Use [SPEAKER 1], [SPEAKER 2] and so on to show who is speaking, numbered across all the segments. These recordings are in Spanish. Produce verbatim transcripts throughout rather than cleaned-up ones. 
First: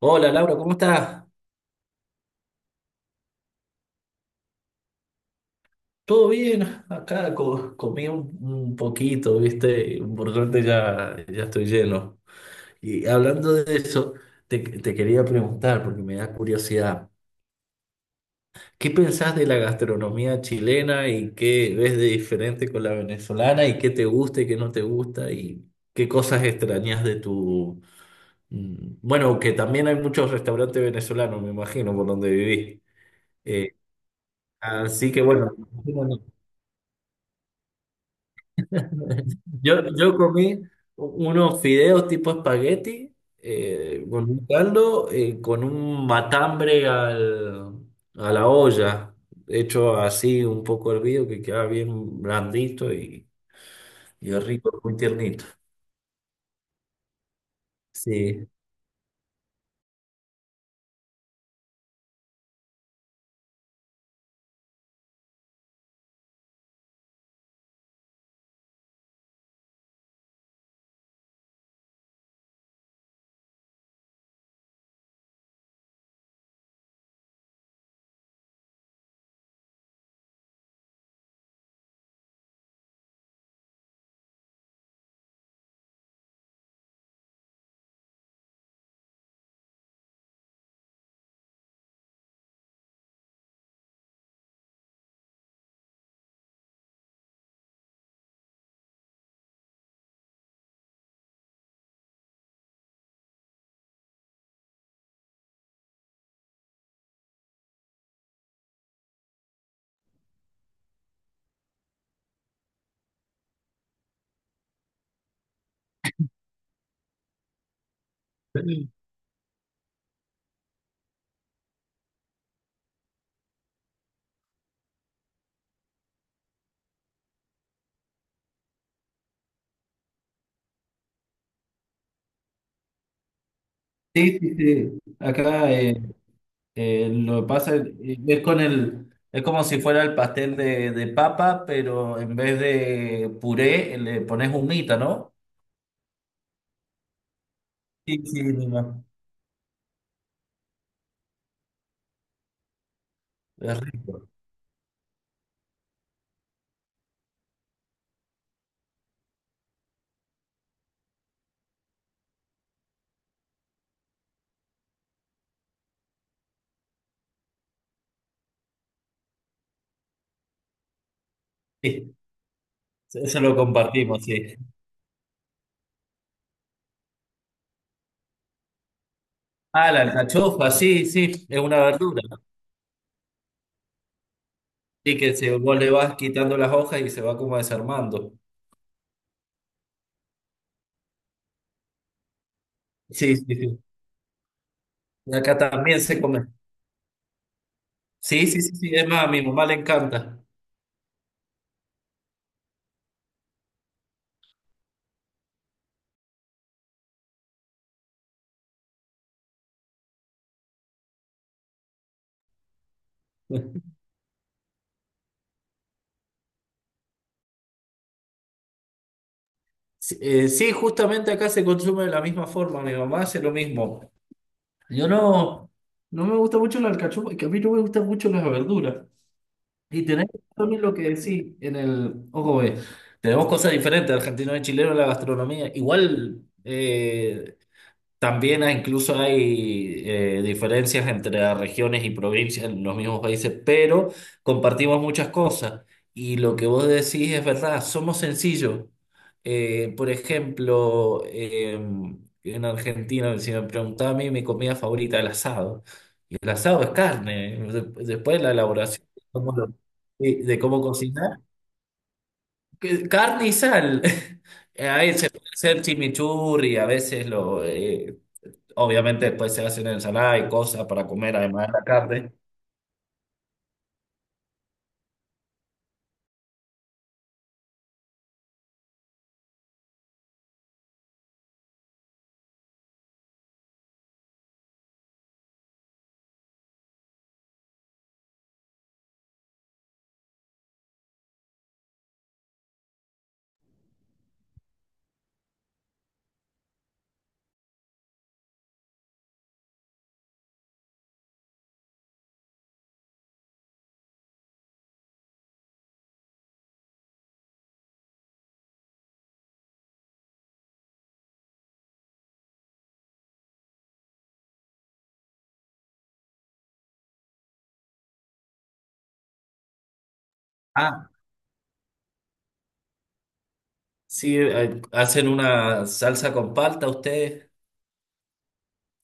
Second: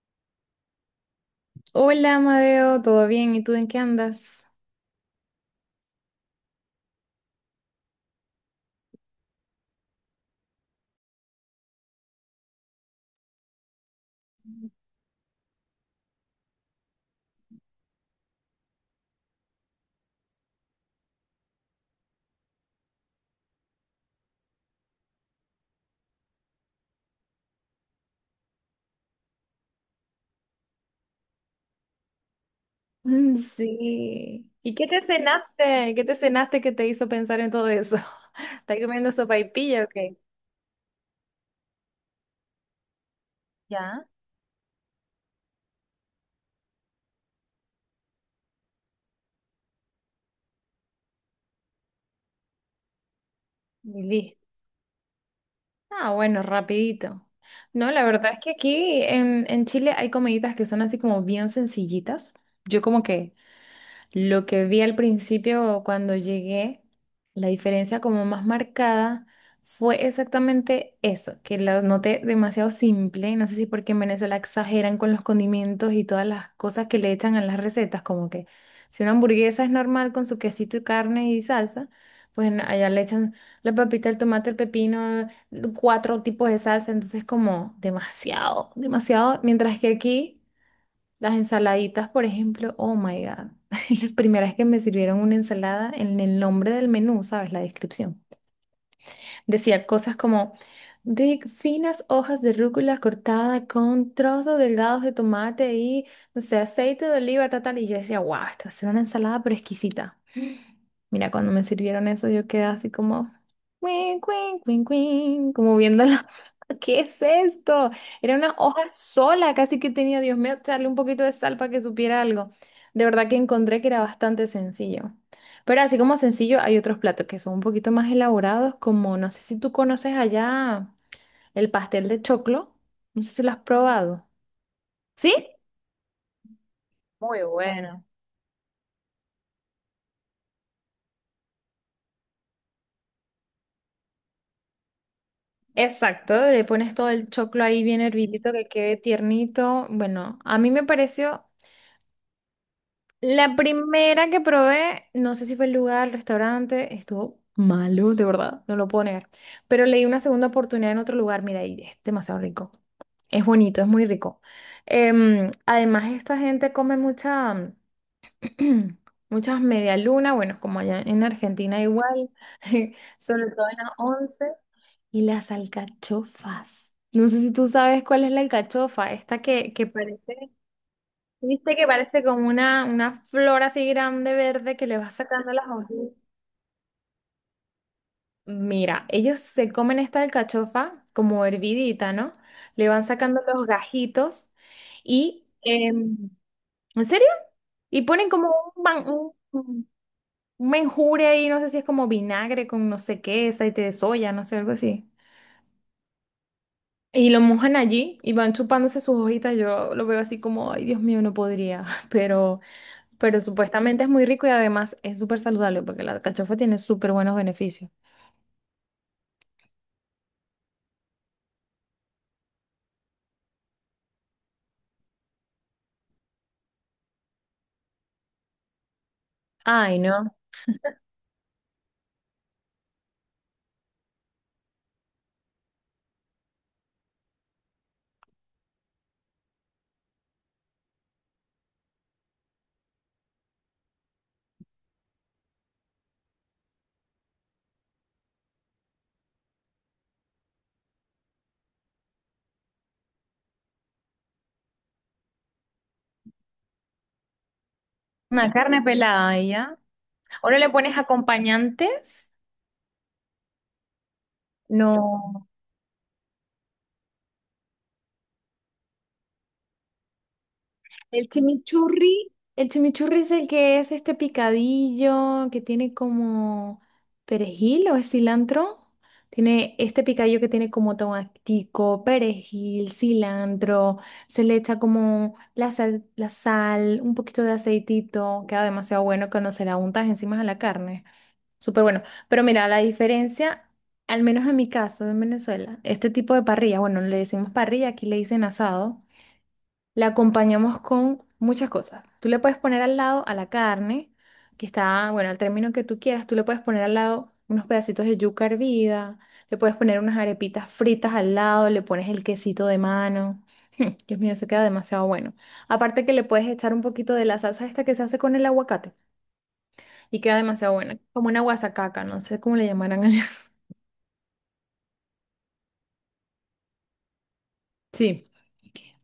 [SPEAKER 1] Hola, Laura, ¿cómo estás?
[SPEAKER 2] Hola, Amadeo, ¿todo bien? ¿Y tú en qué andas?
[SPEAKER 1] ¿Todo bien? Acá co- comí un, un poquito, ¿viste? Y por suerte ya, ya estoy lleno. Y hablando de eso, te, te quería preguntar, porque me da curiosidad, ¿qué pensás de la gastronomía chilena y qué ves de diferente con la venezolana y qué te gusta y qué no te gusta y qué cosas extrañas de tu... mm, Bueno, que también hay muchos restaurantes venezolanos, me imagino, por donde viví.
[SPEAKER 2] Mm,
[SPEAKER 1] Eh,
[SPEAKER 2] Sí. ¿Y qué te
[SPEAKER 1] Así que bueno,
[SPEAKER 2] cenaste? ¿Qué te cenaste que te hizo pensar en todo eso? ¿Estás comiendo
[SPEAKER 1] Yo,
[SPEAKER 2] sopaipilla o qué?
[SPEAKER 1] yo comí unos fideos tipo espagueti eh,
[SPEAKER 2] Ya,
[SPEAKER 1] con un caldo, eh, con un matambre al- a la olla, hecho así un poco hervido, que queda bien blandito, y,
[SPEAKER 2] y
[SPEAKER 1] y
[SPEAKER 2] listo.
[SPEAKER 1] es rico, muy tiernito.
[SPEAKER 2] Ah, bueno, rapidito. No, la verdad es
[SPEAKER 1] Sí.
[SPEAKER 2] que aquí en, en Chile hay comiditas que son así como bien sencillitas. Yo como que lo que vi al principio cuando llegué, la diferencia como más marcada fue exactamente eso, que lo noté demasiado simple. No sé si porque en Venezuela exageran con los condimentos y todas las cosas que le echan a las recetas, como que si una hamburguesa es normal con su quesito y carne y salsa, pues en- allá le echan la papita, el tomate, el pepino, cuatro tipos de salsa, entonces como demasiado, demasiado, mientras que aquí... Las ensaladitas, por ejemplo, oh my God. La primera vez que me sirvieron una ensalada, en el nombre del menú, ¿sabes? La descripción. Decía cosas como de finas hojas de rúcula cortada con trozos delgados de tomate y, no sé, aceite de oliva, tal, tal. Y yo decía, wow, esto va a ser una ensalada pero exquisita. Mira, cuando me sirvieron eso, yo quedé así como, cuin, cuin, cuin, cuin, como viendo la ¿Qué es esto? Era una hoja
[SPEAKER 1] Sí,
[SPEAKER 2] sola, casi que tenía, Dios mío, echarle un poquito de sal para que supiera algo. De verdad que encontré que era bastante sencillo. Pero así como sencillo, hay otros platos que son un poquito más elaborados, como no sé si tú conoces allá el pastel de choclo. No sé si lo has probado.
[SPEAKER 1] sí, sí.
[SPEAKER 2] ¿Sí?
[SPEAKER 1] Acá eh, eh,
[SPEAKER 2] Muy
[SPEAKER 1] lo que pasa es,
[SPEAKER 2] bueno.
[SPEAKER 1] es con el, es como si fuera el pastel de, de papa, pero en vez de puré le pones humita, ¿no?
[SPEAKER 2] Exacto, le pones todo el choclo ahí bien
[SPEAKER 1] Sí, sí,
[SPEAKER 2] hervidito
[SPEAKER 1] mi
[SPEAKER 2] que quede
[SPEAKER 1] mamá.
[SPEAKER 2] tiernito. Bueno, a mí me pareció la
[SPEAKER 1] Es rico.
[SPEAKER 2] primera que probé, no sé si fue el lugar, el restaurante, estuvo malo, de verdad, no lo puedo negar. Pero le di una segunda oportunidad en otro lugar, mira, y es demasiado rico. Es bonito, es muy rico. Em, además, esta gente come mucha, muchas medialunas, bueno, como allá en Argentina
[SPEAKER 1] Sí,
[SPEAKER 2] igual,
[SPEAKER 1] eso
[SPEAKER 2] sobre
[SPEAKER 1] lo
[SPEAKER 2] todo en las
[SPEAKER 1] compartimos,
[SPEAKER 2] once
[SPEAKER 1] sí.
[SPEAKER 2] y las alcachofas. No sé si tú sabes cuál es la alcachofa, esta que, que
[SPEAKER 1] Ah, la
[SPEAKER 2] parece...
[SPEAKER 1] alcachofa, sí, sí, es
[SPEAKER 2] Viste
[SPEAKER 1] una
[SPEAKER 2] que parece
[SPEAKER 1] verdura.
[SPEAKER 2] como una, una flor así grande verde que le va
[SPEAKER 1] Sí, que
[SPEAKER 2] sacando
[SPEAKER 1] se,
[SPEAKER 2] las
[SPEAKER 1] vos
[SPEAKER 2] hojas.
[SPEAKER 1] le vas quitando las hojas y se va como desarmando.
[SPEAKER 2] Mira, ellos se comen esta alcachofa como hervidita, ¿no? Le van
[SPEAKER 1] Sí,
[SPEAKER 2] sacando
[SPEAKER 1] sí,
[SPEAKER 2] los
[SPEAKER 1] sí.
[SPEAKER 2] gajitos
[SPEAKER 1] Y
[SPEAKER 2] y,
[SPEAKER 1] acá también
[SPEAKER 2] em,
[SPEAKER 1] se come.
[SPEAKER 2] ¿en serio? Y ponen
[SPEAKER 1] Sí,
[SPEAKER 2] como
[SPEAKER 1] sí, sí,
[SPEAKER 2] un,
[SPEAKER 1] sí.
[SPEAKER 2] man-
[SPEAKER 1] Es más, a
[SPEAKER 2] un,
[SPEAKER 1] mi mamá le
[SPEAKER 2] un
[SPEAKER 1] encanta.
[SPEAKER 2] menjure ahí, no sé si es como vinagre con no sé qué, aceite de soya, no sé, algo así. Y lo mojan allí y van chupándose sus hojitas. Yo lo veo así como, ay, Dios mío, no podría, pero... Pero supuestamente es muy rico y además es súper saludable porque la alcachofa tiene súper buenos beneficios.
[SPEAKER 1] Sí, eh, sí, justamente acá se consume de la misma forma. Mi mamá hace lo mismo. Yo no, no me gusta mucho la alcachofa, que a mí no me gustan mucho las verduras.
[SPEAKER 2] Ay,
[SPEAKER 1] Y tenés
[SPEAKER 2] no.
[SPEAKER 1] también lo que decís en el. Ojo, eh, tenemos cosas diferentes, argentino y chileno en la gastronomía. Igual eh, también hay- incluso hay eh, diferencias entre las regiones y provincias en los mismos países, pero compartimos muchas cosas. Y lo que vos decís es verdad, somos sencillos. Eh, por ejemplo, eh, en Argentina, si me preguntaba a mí mi comida favorita, es el asado. Y el asado es carne. De- Después la
[SPEAKER 2] Una carne
[SPEAKER 1] elaboración de
[SPEAKER 2] pelada y
[SPEAKER 1] cómo, lo-
[SPEAKER 2] ya.
[SPEAKER 1] de-
[SPEAKER 2] ¿O no
[SPEAKER 1] de
[SPEAKER 2] le
[SPEAKER 1] cómo
[SPEAKER 2] pones
[SPEAKER 1] cocinar,
[SPEAKER 2] acompañantes?
[SPEAKER 1] que- carne y sal. A veces
[SPEAKER 2] No.
[SPEAKER 1] puede ser chimichurri, a veces lo... eh, obviamente después se hacen ensalada y cosas para
[SPEAKER 2] El
[SPEAKER 1] comer, además de la
[SPEAKER 2] chimichurri,
[SPEAKER 1] carne.
[SPEAKER 2] el chimichurri es el que es este picadillo que tiene como perejil o es cilantro. Tiene este picadillo que tiene como tomatico, perejil, cilantro. Se le echa como la sal, la sal, un poquito de aceitito. Queda demasiado bueno cuando se la untas encima a la carne. Súper bueno. Pero mira, la diferencia, al menos en mi caso, en Venezuela, este tipo de parrilla, bueno, le decimos parrilla, aquí le dicen asado. La acompañamos con muchas cosas. Tú le puedes poner al lado a la carne, que está, bueno, al término que tú quieras, tú le puedes poner al lado unos pedacitos de yuca hervida, le puedes poner unas arepitas fritas al lado, le pones el quesito de mano. Dios mío, eso queda demasiado bueno. Aparte que le puedes echar un poquito de la salsa esta que se hace con el aguacate y queda demasiado buena,
[SPEAKER 1] Ah,
[SPEAKER 2] como una guasacaca, no sé cómo le llamarán allá.
[SPEAKER 1] sí, eh, hacen una salsa con palta ustedes.
[SPEAKER 2] Sí,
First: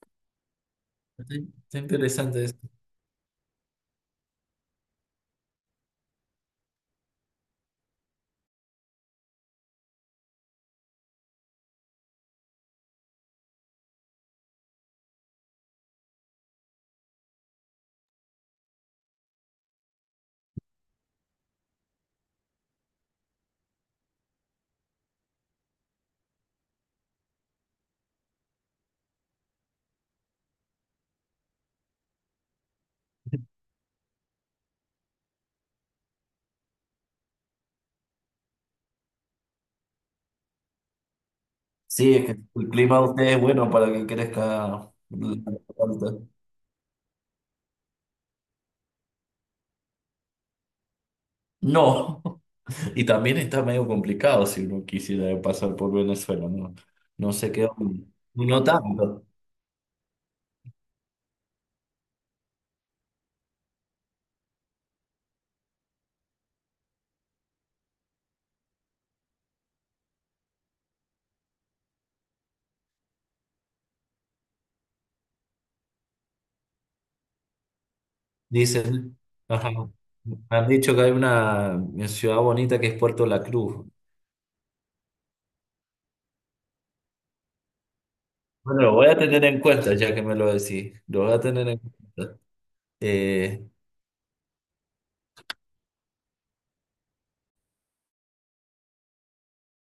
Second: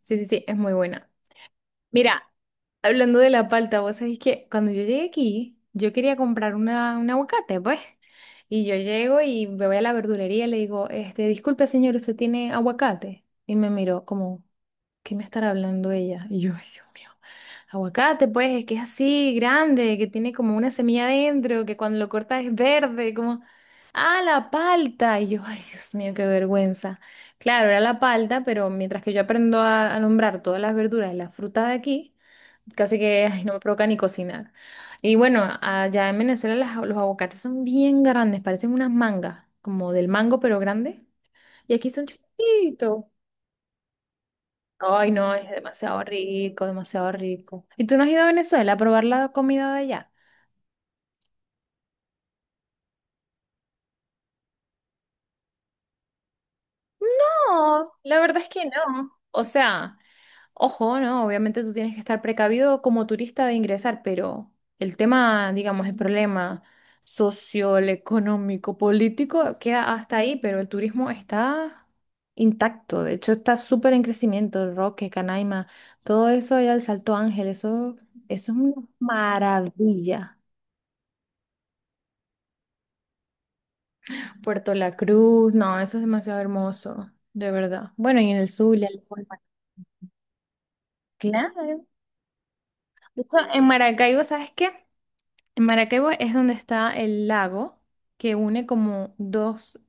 [SPEAKER 2] sí, sí, sí, es muy buena.
[SPEAKER 1] Está está
[SPEAKER 2] Mira,
[SPEAKER 1] interesante eso.
[SPEAKER 2] hablando de la palta, vos sabés que cuando yo llegué aquí, yo quería comprar una, un aguacate, pues. Y yo llego y me voy a la verdulería y le digo, este, disculpe señor, ¿usted tiene aguacate? Y me miró como, ¿qué me estará hablando ella? Y yo, ay, Dios mío, aguacate, pues, es que es así, grande, que tiene como una semilla adentro, que cuando lo cortas es verde, como, ah, la palta. Y yo, ay, Dios mío, qué vergüenza. Claro, era la palta, pero mientras que yo aprendo a, a nombrar todas las verduras y las frutas de aquí, casi que ay, no me provoca ni cocinar. Y bueno, allá en Venezuela las- los aguacates son bien grandes, parecen unas mangas, como del mango, pero grande. Y aquí son
[SPEAKER 1] Sí, es que el clima de
[SPEAKER 2] chiquitos.
[SPEAKER 1] ustedes es bueno para que crezca
[SPEAKER 2] Ay, no, es
[SPEAKER 1] la
[SPEAKER 2] demasiado
[SPEAKER 1] palta.
[SPEAKER 2] rico, demasiado rico. ¿Y tú no has ido a Venezuela a probar la comida de allá?
[SPEAKER 1] No, y también está medio complicado si uno quisiera pasar por Venezuela, ¿no? No sé qué,
[SPEAKER 2] No,
[SPEAKER 1] onda.
[SPEAKER 2] la verdad es
[SPEAKER 1] No
[SPEAKER 2] que no.
[SPEAKER 1] tanto,
[SPEAKER 2] O sea, ojo, ¿no? Obviamente tú tienes que estar precavido como turista de ingresar, pero el tema, digamos, el problema social, económico, político queda hasta ahí, pero el turismo está intacto. De hecho, está súper en crecimiento. El Roque, Canaima, todo eso allá, el Salto Ángel, eso, eso es una
[SPEAKER 1] dicen. Ajá.
[SPEAKER 2] maravilla.
[SPEAKER 1] Han dicho que hay una ciudad bonita que es Puerto La Cruz.
[SPEAKER 2] Puerto La Cruz, no, eso es demasiado hermoso, de verdad. Bueno, y en el
[SPEAKER 1] Bueno,
[SPEAKER 2] Zulia,
[SPEAKER 1] lo
[SPEAKER 2] el
[SPEAKER 1] voy a
[SPEAKER 2] Lago
[SPEAKER 1] tener en cuenta ya que me lo decís. Lo voy a tener en
[SPEAKER 2] claro.
[SPEAKER 1] cuenta.
[SPEAKER 2] De hecho, en
[SPEAKER 1] Eh,
[SPEAKER 2] Maracaibo, ¿sabes qué? En Maracaibo es donde está el lago que une como dos,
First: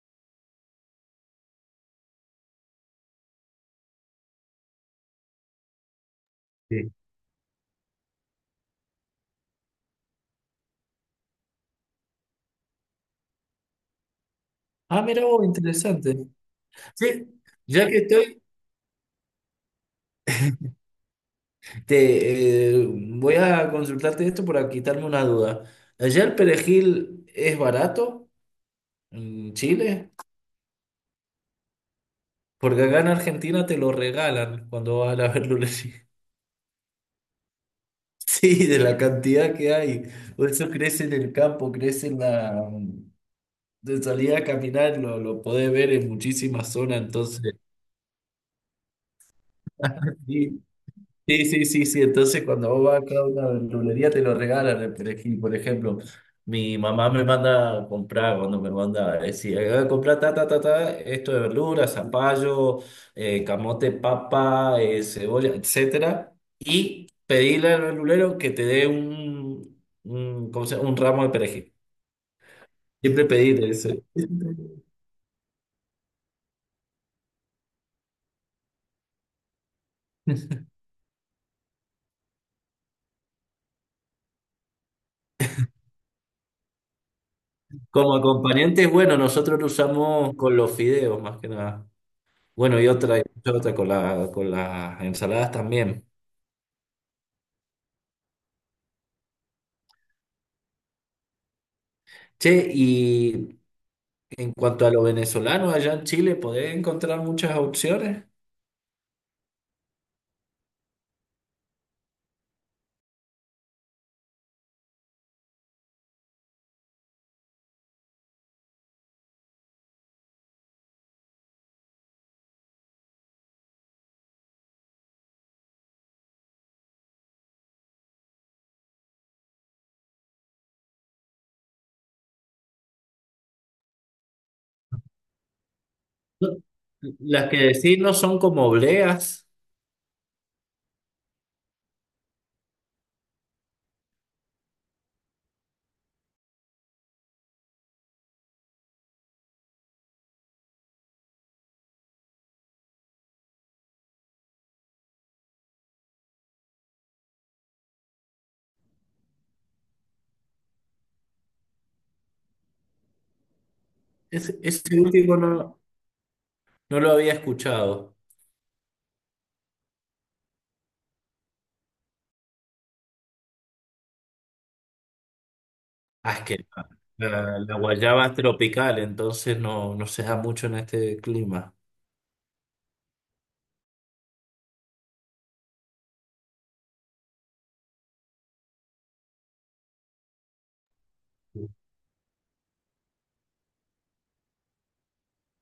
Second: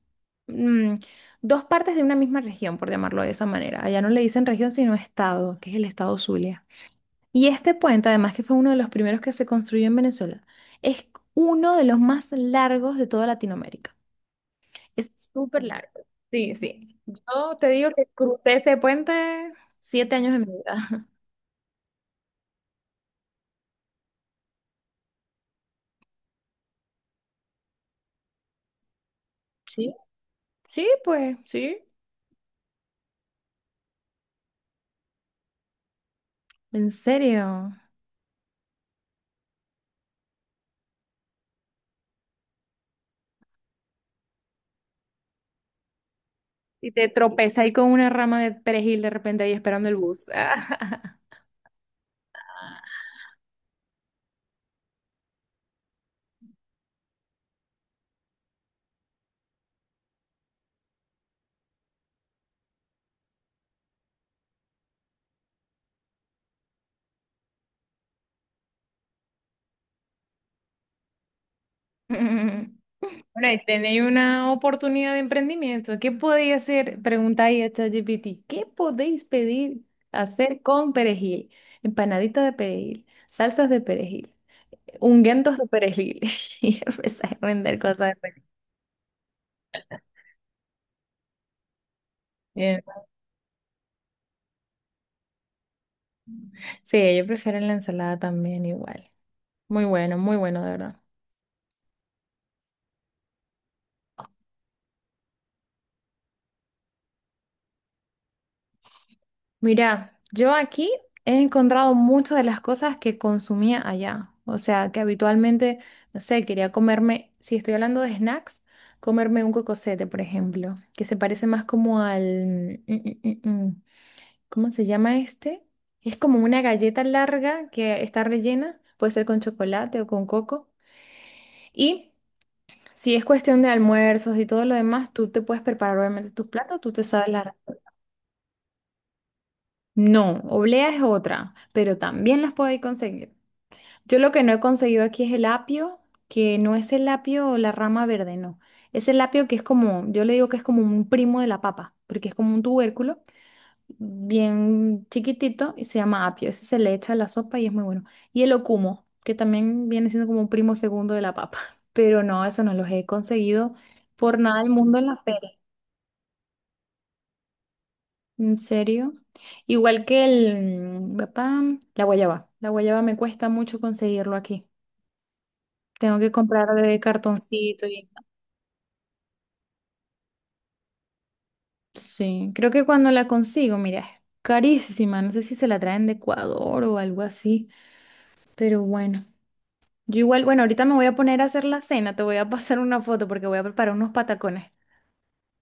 [SPEAKER 2] mm, dos partes de una misma región, por llamarlo de esa manera. Allá no le dicen región, sino estado, que es el estado Zulia.
[SPEAKER 1] sí.
[SPEAKER 2] Y este puente, además que fue uno de los primeros que se construyó en Venezuela, es uno de los más largos de toda Latinoamérica.
[SPEAKER 1] Ah,
[SPEAKER 2] Es
[SPEAKER 1] mira vos,
[SPEAKER 2] súper largo.
[SPEAKER 1] interesante.
[SPEAKER 2] Sí, sí.
[SPEAKER 1] Sí,
[SPEAKER 2] Yo te
[SPEAKER 1] ya
[SPEAKER 2] digo
[SPEAKER 1] que
[SPEAKER 2] que
[SPEAKER 1] estoy,
[SPEAKER 2] crucé ese puente siete años de mi vida.
[SPEAKER 1] te, eh, voy a consultarte esto para quitarme una duda. ¿Allá el perejil es barato en
[SPEAKER 2] Sí,
[SPEAKER 1] Chile?
[SPEAKER 2] sí, pues, sí.
[SPEAKER 1] Porque acá en Argentina te lo regalan cuando vas a la verdulería.
[SPEAKER 2] ¿En serio?
[SPEAKER 1] Sí, de la cantidad que hay. Por eso crece en el campo, crece en la... De salida a caminar, lo, lo podés ver en muchísimas
[SPEAKER 2] Y
[SPEAKER 1] zonas,
[SPEAKER 2] te
[SPEAKER 1] entonces...
[SPEAKER 2] tropezas ahí con una rama de perejil de repente ahí esperando el bus.
[SPEAKER 1] Sí. Sí, sí, sí, sí. Entonces, cuando vos vas acá a una verdulería, te lo regalan el perejil. Por ejemplo, mi mamá me manda a comprar, cuando me manda, es decir: "Ah, comprar ta, ta, ta, ta, esto de verduras, zapallo, eh, camote, papa, eh, cebolla, etcétera". Y pedirle al verdulero que te dé un, un, ¿cómo se llama?, un ramo de perejil.
[SPEAKER 2] Mm.
[SPEAKER 1] Siempre
[SPEAKER 2] Bueno, y
[SPEAKER 1] pedirle eso.
[SPEAKER 2] tenéis una oportunidad de emprendimiento. ¿Qué podéis hacer? Preguntáis a ChatGPT. ¿Qué podéis pedir hacer con perejil? Empanaditas de perejil, salsas de perejil, ungüentos de perejil. Y empezáis a vender cosas
[SPEAKER 1] Como
[SPEAKER 2] de perejil.
[SPEAKER 1] acompañante, bueno, nosotros lo usamos con los fideos, más que nada. Bueno, y otra, y otra con la, con las ensaladas también.
[SPEAKER 2] Sí, yo prefiero la ensalada también igual. Muy bueno, muy bueno, de verdad.
[SPEAKER 1] Che, y en cuanto a lo venezolano, allá en Chile, ¿podés encontrar muchas opciones?
[SPEAKER 2] Mira, yo aquí he encontrado muchas de las cosas que consumía allá. O sea, que habitualmente, no sé, quería comerme, si estoy hablando de snacks, comerme un cocosete, por ejemplo, que se parece más como al... mm, mm, mm, mm. ¿Cómo se llama este? Es como una galleta larga que está rellena, puede ser con chocolate o con coco. Y si es cuestión de almuerzos y todo lo demás, tú te puedes preparar obviamente tus
[SPEAKER 1] No,
[SPEAKER 2] platos, tú te sabes
[SPEAKER 1] las
[SPEAKER 2] la...
[SPEAKER 1] que decís no son como obleas.
[SPEAKER 2] No, oblea es otra, pero también las podéis conseguir. Yo lo que no he conseguido aquí es el apio, que no es el apio o la rama verde, no. Es el apio que es como, yo le digo que es como un primo de la papa, porque es como un tubérculo bien chiquitito y se llama apio. Ese se le echa a la sopa y es muy bueno. Y el ocumo, que también viene siendo como un primo segundo de la papa, pero no, eso no los he conseguido por
[SPEAKER 1] Ese,
[SPEAKER 2] nada del mundo
[SPEAKER 1] ese
[SPEAKER 2] en la
[SPEAKER 1] último
[SPEAKER 2] feria.
[SPEAKER 1] no, no lo había escuchado.
[SPEAKER 2] ¿En serio? Igual que el mm, papá, la guayaba. La guayaba me cuesta mucho conseguirlo aquí. Tengo que
[SPEAKER 1] Ah, es que
[SPEAKER 2] comprar de
[SPEAKER 1] la, la- la
[SPEAKER 2] cartoncito y...
[SPEAKER 1] guayaba es tropical, entonces no, no se da mucho en este clima.
[SPEAKER 2] Sí, creo que cuando la consigo, mira, es carísima. No sé si se la traen de Ecuador o algo así, pero bueno. Yo igual, bueno, ahorita me voy a poner a hacer la cena. Te voy a pasar una foto porque voy a preparar unos patacones.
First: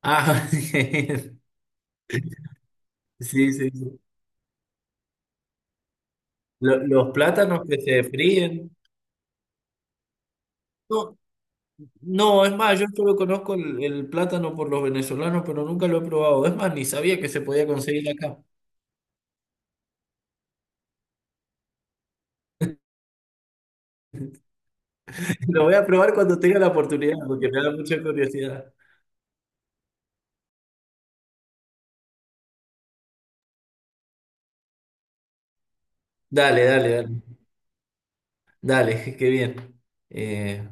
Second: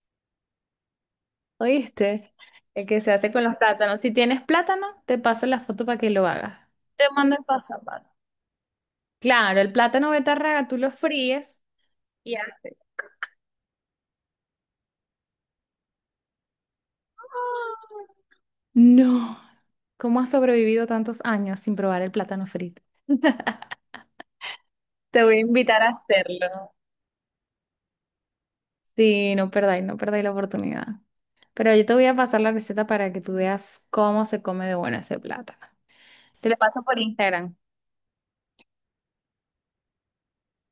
[SPEAKER 1] Ah, sí,
[SPEAKER 2] ¿Oíste? El que se hace con
[SPEAKER 1] sí,
[SPEAKER 2] los plátanos.
[SPEAKER 1] sí.
[SPEAKER 2] Si tienes plátano, te paso la foto para que lo hagas.
[SPEAKER 1] Lo-
[SPEAKER 2] Te
[SPEAKER 1] Los
[SPEAKER 2] mando el
[SPEAKER 1] plátanos
[SPEAKER 2] paso
[SPEAKER 1] que se fríen.
[SPEAKER 2] claro, el plátano betarraga tú lo fríes y
[SPEAKER 1] No, es
[SPEAKER 2] hace.
[SPEAKER 1] más, yo solo conozco el, el plátano por los venezolanos, pero nunca lo he probado. Es más, ni sabía que se podía conseguir acá.
[SPEAKER 2] No, ¿cómo has sobrevivido tantos años sin probar el plátano frito? Te voy a
[SPEAKER 1] Lo voy
[SPEAKER 2] invitar
[SPEAKER 1] a
[SPEAKER 2] a
[SPEAKER 1] probar cuando tenga la
[SPEAKER 2] hacerlo.
[SPEAKER 1] oportunidad, porque me da mucha curiosidad.
[SPEAKER 2] Sí, no perdáis, no perdáis la oportunidad. Pero yo te voy a pasar la receta para que tú veas cómo se come de buena ese plátano. Te lo
[SPEAKER 1] Dale,
[SPEAKER 2] paso
[SPEAKER 1] dale,
[SPEAKER 2] por
[SPEAKER 1] dale.
[SPEAKER 2] Instagram.
[SPEAKER 1] Dale, qué bien. Eh,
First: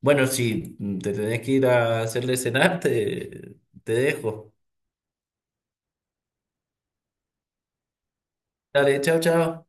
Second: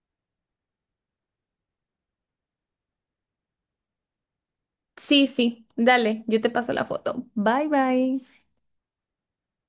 [SPEAKER 1] bueno, si te tenés que ir a hacerle cenar, te, te dejo.
[SPEAKER 2] Sí, sí, dale, yo te paso la foto. Bye, bye.
[SPEAKER 1] Dale, chao, chao.